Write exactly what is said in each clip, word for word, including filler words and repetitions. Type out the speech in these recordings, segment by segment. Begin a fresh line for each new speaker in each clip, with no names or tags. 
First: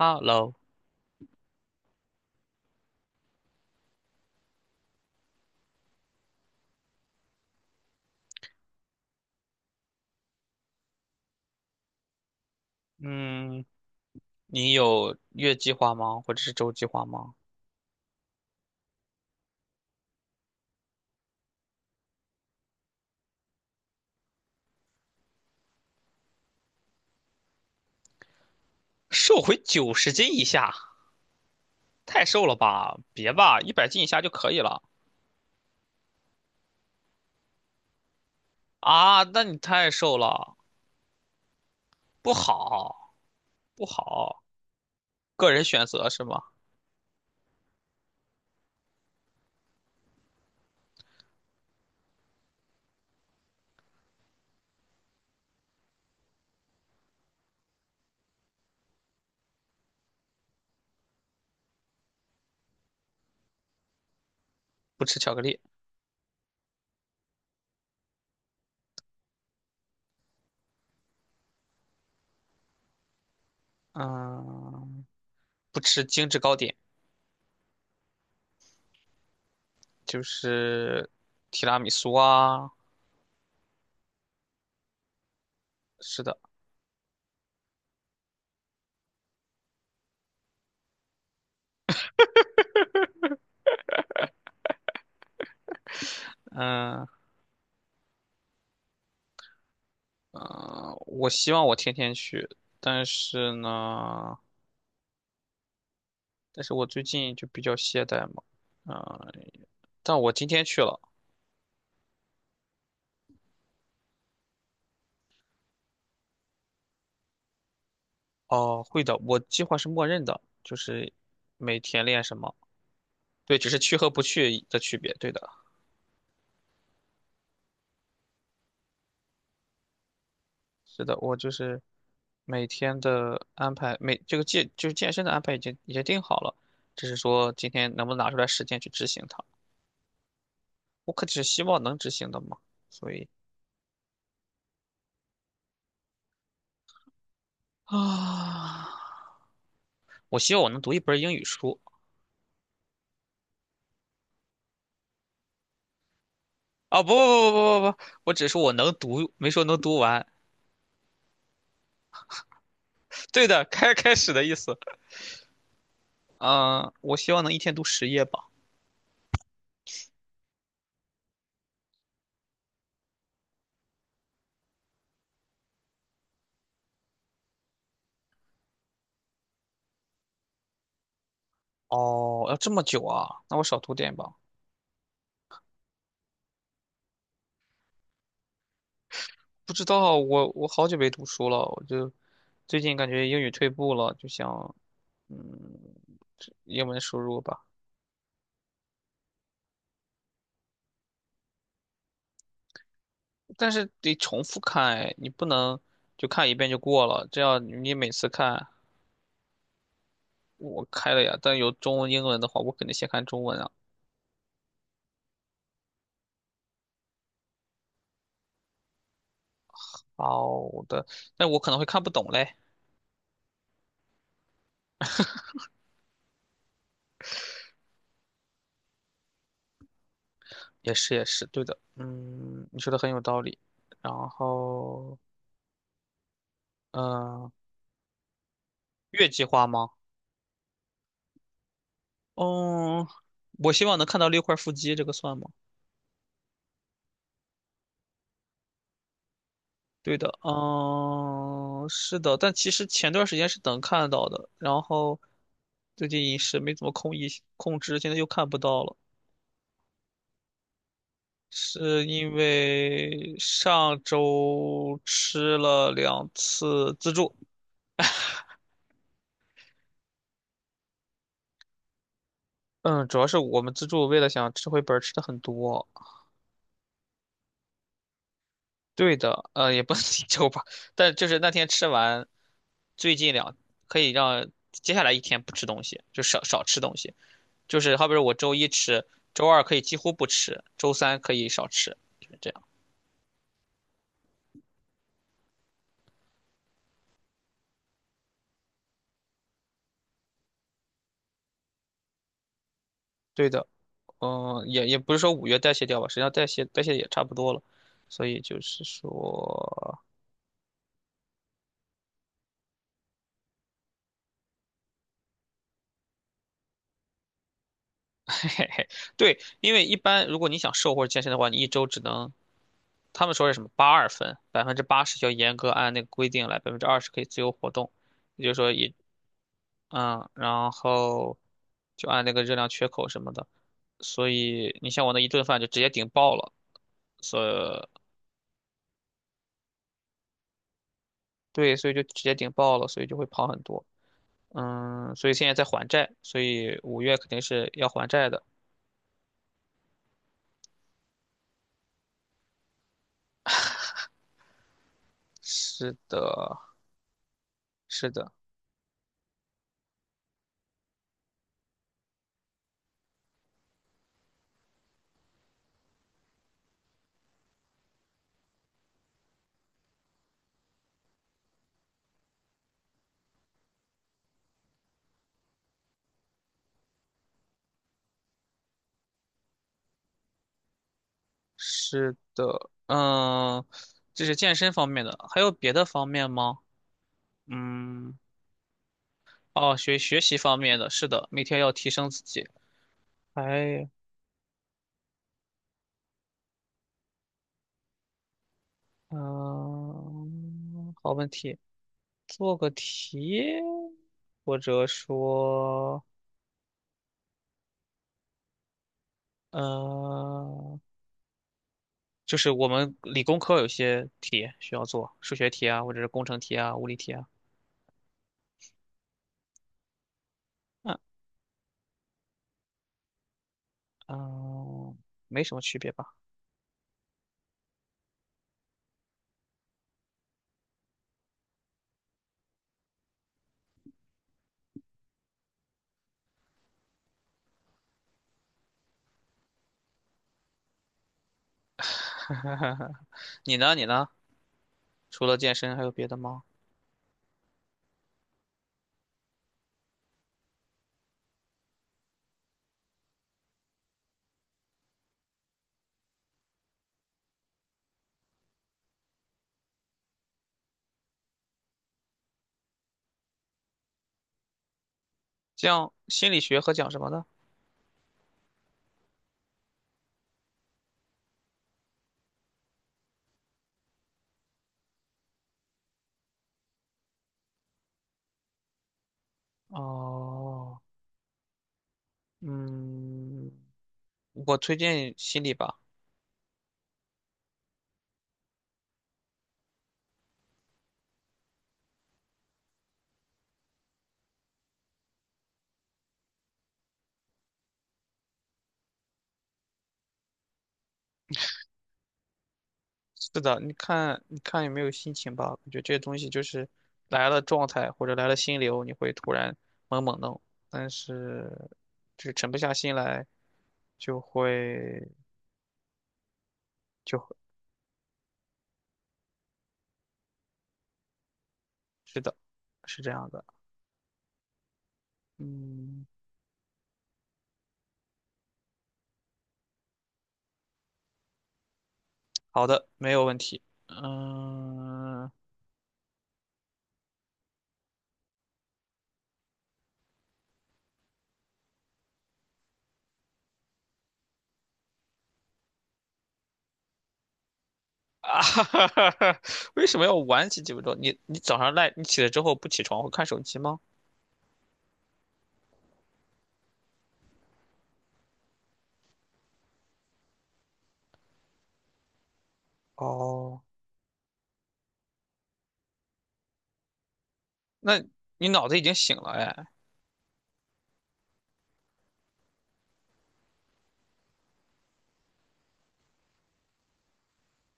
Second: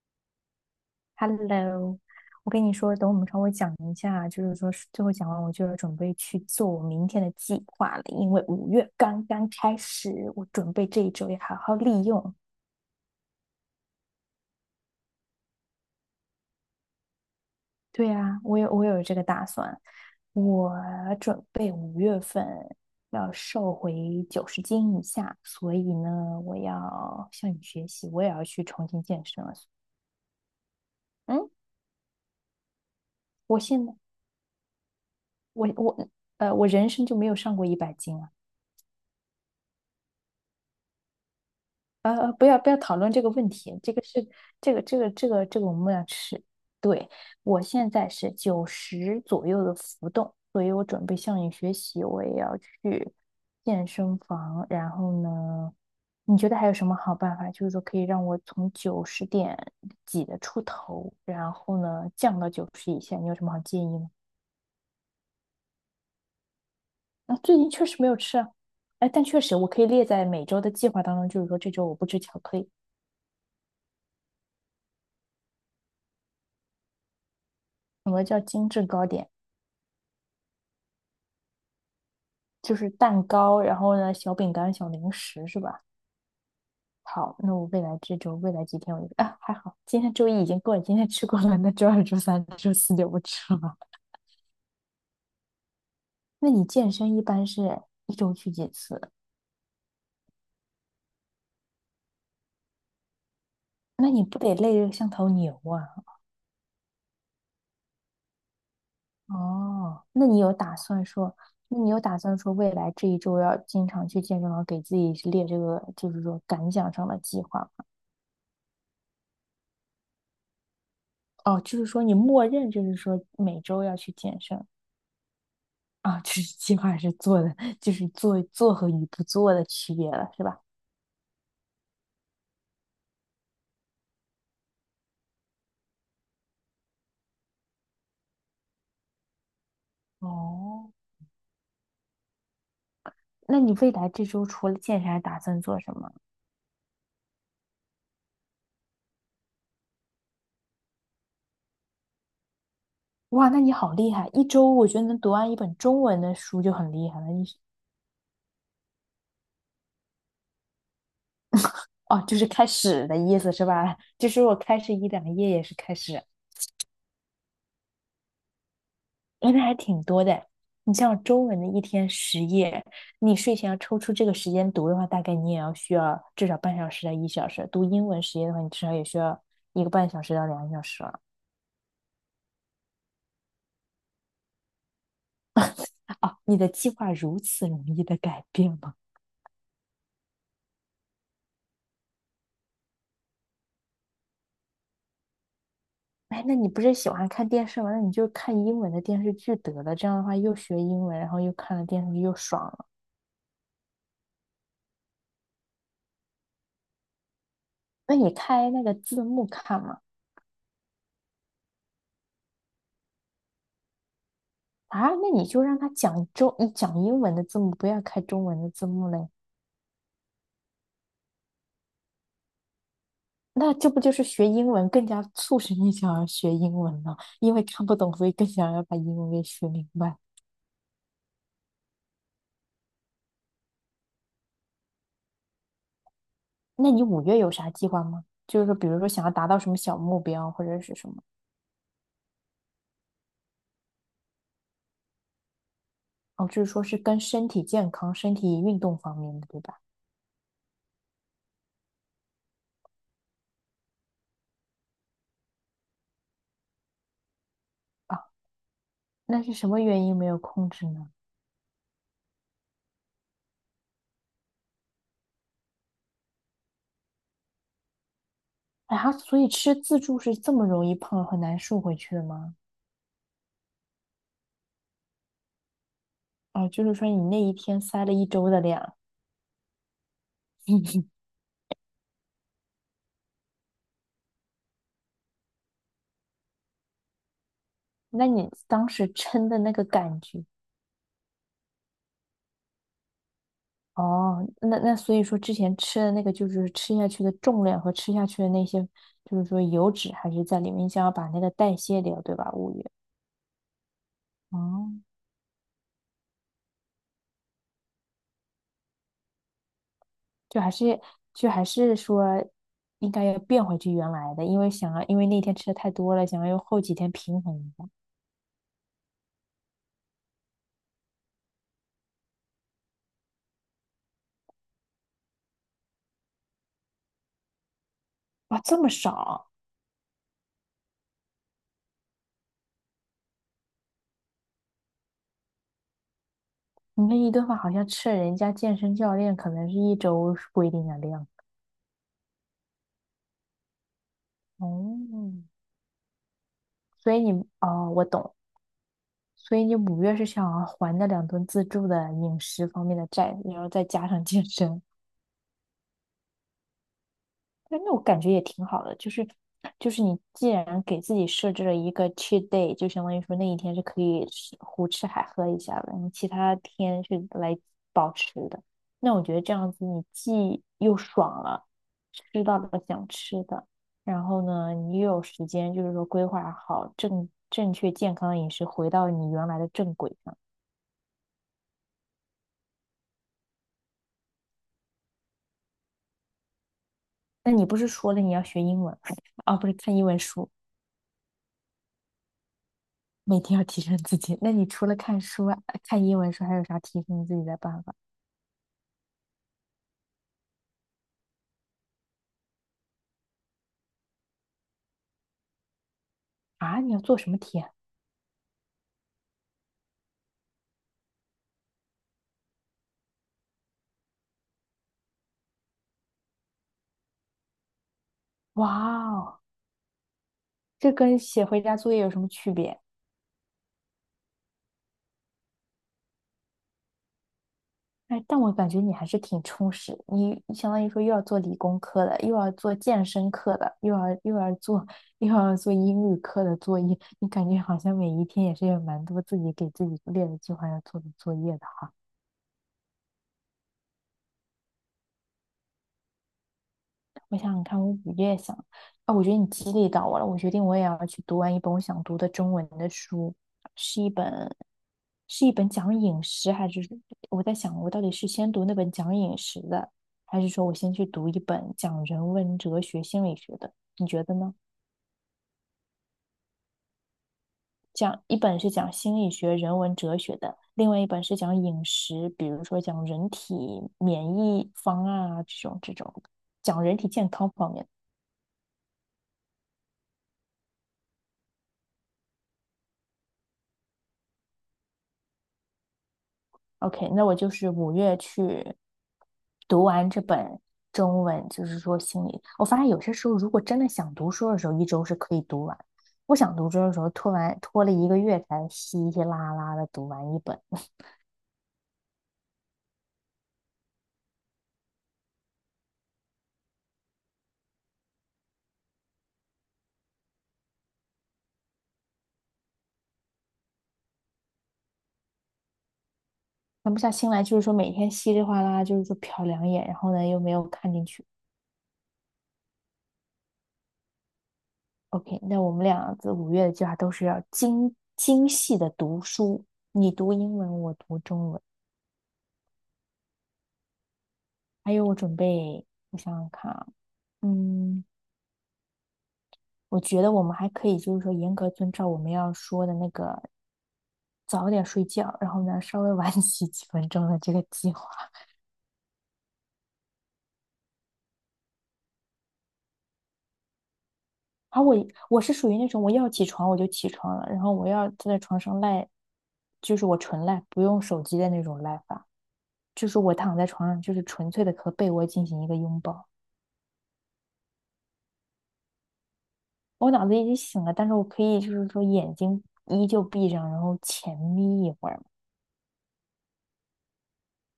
Hello,
Hello，我跟你说，等我们稍微讲一下，就是说是最后讲完，我就要准备去做我明天的计划了，因为五月刚刚开始，我准备这一周要好好利用。
嗯，你有月计划吗？或者是周计划吗？
对啊，我有我有这个打算，我准备五月份要瘦回九十斤以下，所以呢，我要向你学习，我也要去重新健
瘦
身了。
回九十斤以下，
嗯，
太瘦了吧？别吧，
我
一
现
百
在
斤以下就可以了。
我我呃，我人生就没有上过一百斤啊。
啊？那你太瘦了，
呃，
不
呃不要不要讨论
好，
这个问题，
不
这个是
好。
这个这个这个
个
这
人
个我
选
们要
择是吗？
吃。对，我现在是九十左右的浮动，所以我准备向你学习，我也要去健身房。然后呢，你觉得还有什么好办法？就是说可以让我从九十点几的出头，然后呢降到九十以下，你有什么好建议吗？
不吃巧克力。
啊，最近确实没有吃啊，哎，但确实我可以列在每周的计划当中，就是说这周我不吃巧克力。
嗯，不吃精致糕点，
什么叫精致糕点？
就是提拉米苏啊。
就是蛋糕，然后呢，小饼干、小零食是吧？
是的。
好，那我未来这周、未来几天我就啊，还好，今天周一已经过了，今天吃过了，那周二、周三、周四就不吃了。那你健
嗯
身一般是一周去几次？
嗯，我希望我天天去，但是
那你不
呢，
得累得像头牛啊？
但是我最近就比较懈怠嘛。嗯，
哦，
但
那
我
你
今
有
天
打
去了。
算说，那你有打算说未来这一周要经常去健身房，给自己列这个就是说感想上的计划吗？
哦，会的，我计划是默认的，就是
哦，
每
就是说
天
你
练什
默
么，
认就是说
对，
每
只是
周
去
要
和
去
不
健
去
身。
的区别，对的。
啊，就是计划是做的，就是做做和与不做的区别了，是吧？
是的，我就是每天的安排，每这个健就是健身的安排已经已经定好了，只是说今天能不能拿出来时间去执行它，
哦，
我可只是希望能执行的嘛，所以
那你未来这周除了健身，还打算做什么？
啊，我希望我能读一本英语书。
哇，那你好厉害！一周我觉得能读完一本中文的书就很
啊、不
厉害了。你
不
是
不不不不，我只说我能读，没说能读完。
哦，就是开始的意
对
思
的，
是
开
吧？
开
就
始
是
的意
我
思。
开始一两页也是开始，
嗯、我希望能一天读十页吧。
哎，那还挺多的。你像中文的一天十页，你睡前要抽出这个时间读的话，大概你也要需要至少半小时到一小时。读英文十页的话，你至少也需要一个半小时到两个小时了。
哦，要这么久啊？那我少读点吧。
哦，你的计划如此容易的改变吗？
不知道，我我好久没读书了，我就最近感觉英语退步了，就想嗯，
哎，那你不
英
是
文
喜
输
欢
入
看
吧。
电视吗？那你就看英文的电视剧得了，这样的话又学英文，然后又看了电视剧，又爽了。
但是得重复看，哎，你不能就看一遍就过了，这样你每
那
次
你
看
开那个字幕看嘛？
我开了呀，但有中文、英文的话，我肯定先看中文啊。
啊，那你就让他讲中，你讲英文的字幕，不要开中文的字幕嘞。
好的，但我可能会看不懂嘞。
那这不就是学英文更加促使你想要学英文了？因为看不懂，所以更想要把英文给学明白。
也是也是，对的。嗯，你说的很有道理。然后，
那你五月有
嗯，
啥计划吗？就是说，比如说想
月
要
计
达到
划
什么
吗？
小目标，或者是什么？
嗯，我希望能看到六块腹肌，这个算吗？
哦，就是说是跟身体健康、身体运动方面的，对吧？
对的。嗯，是的，但其实前段时间是能看到的，然后最近饮食没怎么控一控制，现在
啊，
又看不到了，
那是什么原因没有控制呢？
是因为上周吃了两次自助。
哎，他所以吃自助是这么容易胖很难瘦回去的吗？
嗯，主要是我们自助为了想吃回本儿吃的很多。
哦，就是说你那一天塞了一周的量，
对的，呃，也不能 一周吧，但就是那天吃完，最近两可以让接下来一天不吃东西，就少少吃东西。就是好比说
那
我
你
周一
当
吃，
时
周
撑的
二
那
可以
个
几乎
感
不
觉，
吃，周三可以少吃，就是这样。
哦，那那所以说之前吃的那个就是吃下去的重量和吃下去的那些，就是说油脂还是在里面，你想要把那个代谢掉，对吧？物欲。
对的。嗯、也
哦，
也不是说五月代谢掉吧，实际上代谢代谢也差不多了，所以就是说，
就还是就还是说应该要变回去原来的，因为想要因为那天吃的太多了，想要用后几天平衡一下。
嘿嘿嘿，对，因为一般如果你想瘦或者健身的话，你一周只能他们说是什么八二分，百分之八十要严格按那个规定来，百分之二十可以自由活动，也就是
哇，
说
这么
也
少！
嗯，然后就按那个热量缺口什么的，所以你像我那一顿饭就直接顶爆了，
你那一
所
顿饭好像
以
吃了人家健身教练可能是一周规定的量。
对，所以就直接顶爆了，所以就会跑很多。嗯，所
哦，
以现在在还债，所以五
所
月
以
肯定
你
是要
哦，我
还债
懂。
的。
所以你五月是想要还那两顿自助的饮食方面的债，然后再加上健身。
是的，
但那我
是
感觉
的，
也挺好的，就是就是你既然给自己设置了一个 cheat day，就相当于说那一天是可以吃胡吃海喝一下的，你其他天是来保持的。那我觉得这样子，你既又爽了，吃到了想吃的，然后呢，你又有时间，就是说规划好正正确健康的饮食，回到你原来的正轨上。
是的。嗯，这是健身方面的，还有别的方面吗？
那你不是说
嗯，
了你要学英文 啊，不是
哦，
看
学
英文
学习
书？
方面的，是的，每天要提升自己。
每天要提
哎，
升自己。那你除了看书啊看英文书，还有啥提升自己的办法
嗯，好问题。做个题，或者说，
啊？你要做什么题啊？
嗯。就是我们理工科有些题需要做，数学题啊，或者是工程题啊、物理题啊。
哇哦，这
嗯
跟写回家作业有什么区别？
嗯，没什么区别吧？
哎，但我感觉你还是挺充实，你相当于说又要做理工科的，又要做健身课的，又要又要做又要做英语课的作业，你感觉好像每一天也是有蛮多自己给自己列的计划要做的作业的哈。
你呢？你呢？除了健身还有别的吗？
我想想看，我五月想啊，我觉得你激励到我了，我决定我也要去读完一本我想读的中文的书，是一本是一本讲饮食，还是我在想我到底是先读那本讲饮食的，还是说我先去读一本讲人文哲学、心理学的？你觉得呢？
像心理学和讲什么的？
讲一本是讲心理学、人文哲学的，另外一本是讲饮食，比如说讲人体免疫方案啊这种这种，讲人体健康方面的。
哦，嗯，我推荐心理吧。
OK，那我就是五月去读完这本中文，就是说心里我发现有些时候如果真的想读书的时候，一周是可以读完；不想读书的时候，拖完拖了一个月才稀稀拉拉的读完一本。
是的，你看，你看有没有心情吧？我觉得这些东西就是来了状态或者来了心流，你会突然猛猛弄，但是就是沉不下心来，就会
那不下
就
心
会，
来，就是说每天稀里哗啦，就是说瞟两眼，然后呢又没有看进去。
是的，是这样的。
OK，那我们
嗯，
俩这五月的计划都是要精精细的读书，你读英文，我读中文，
好的，没有问题。
还有我
嗯
准备，我想想看啊，嗯。我觉得我们还可以就是说严格遵照我们要说的那个早点睡觉，然后呢稍微晚 起几分钟的这个计划。
啊，哈哈哈哈，为什么要晚起几分钟？你你早上赖，你起来之后不起床会看手机吗？
而我我是属于那种我要起床我就起床了，然后我要坐在床上赖，就是我纯赖，不用手机的那种赖法，就是我躺
哦，
在床上就是纯粹的和被窝进行一个拥抱。
那你脑子已经醒了哎。
我脑子已经醒了，但是我可以就是说眼睛依旧闭上，然后浅眯一会儿。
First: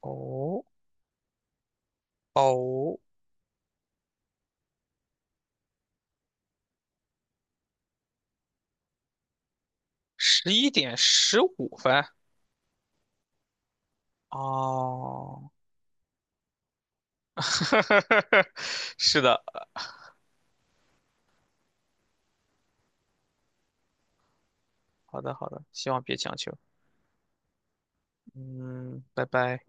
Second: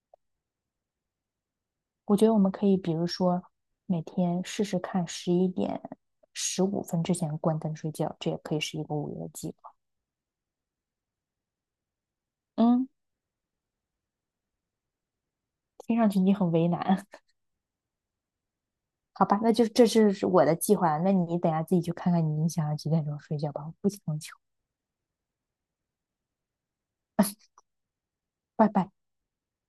哦
我觉得我们可以，比
哦。
如说每天试试看，十一点十五分之前关灯睡觉，这也可以是一个午夜计划。
十一点十五分。
嗯，
哦，
听上去你很为难，
是
好吧？
的。
那就这是我的计划，那你等下自己去看看你想要几点钟睡觉吧，我不强求。
好的好的，希望别强求。
拜拜。
嗯，拜拜。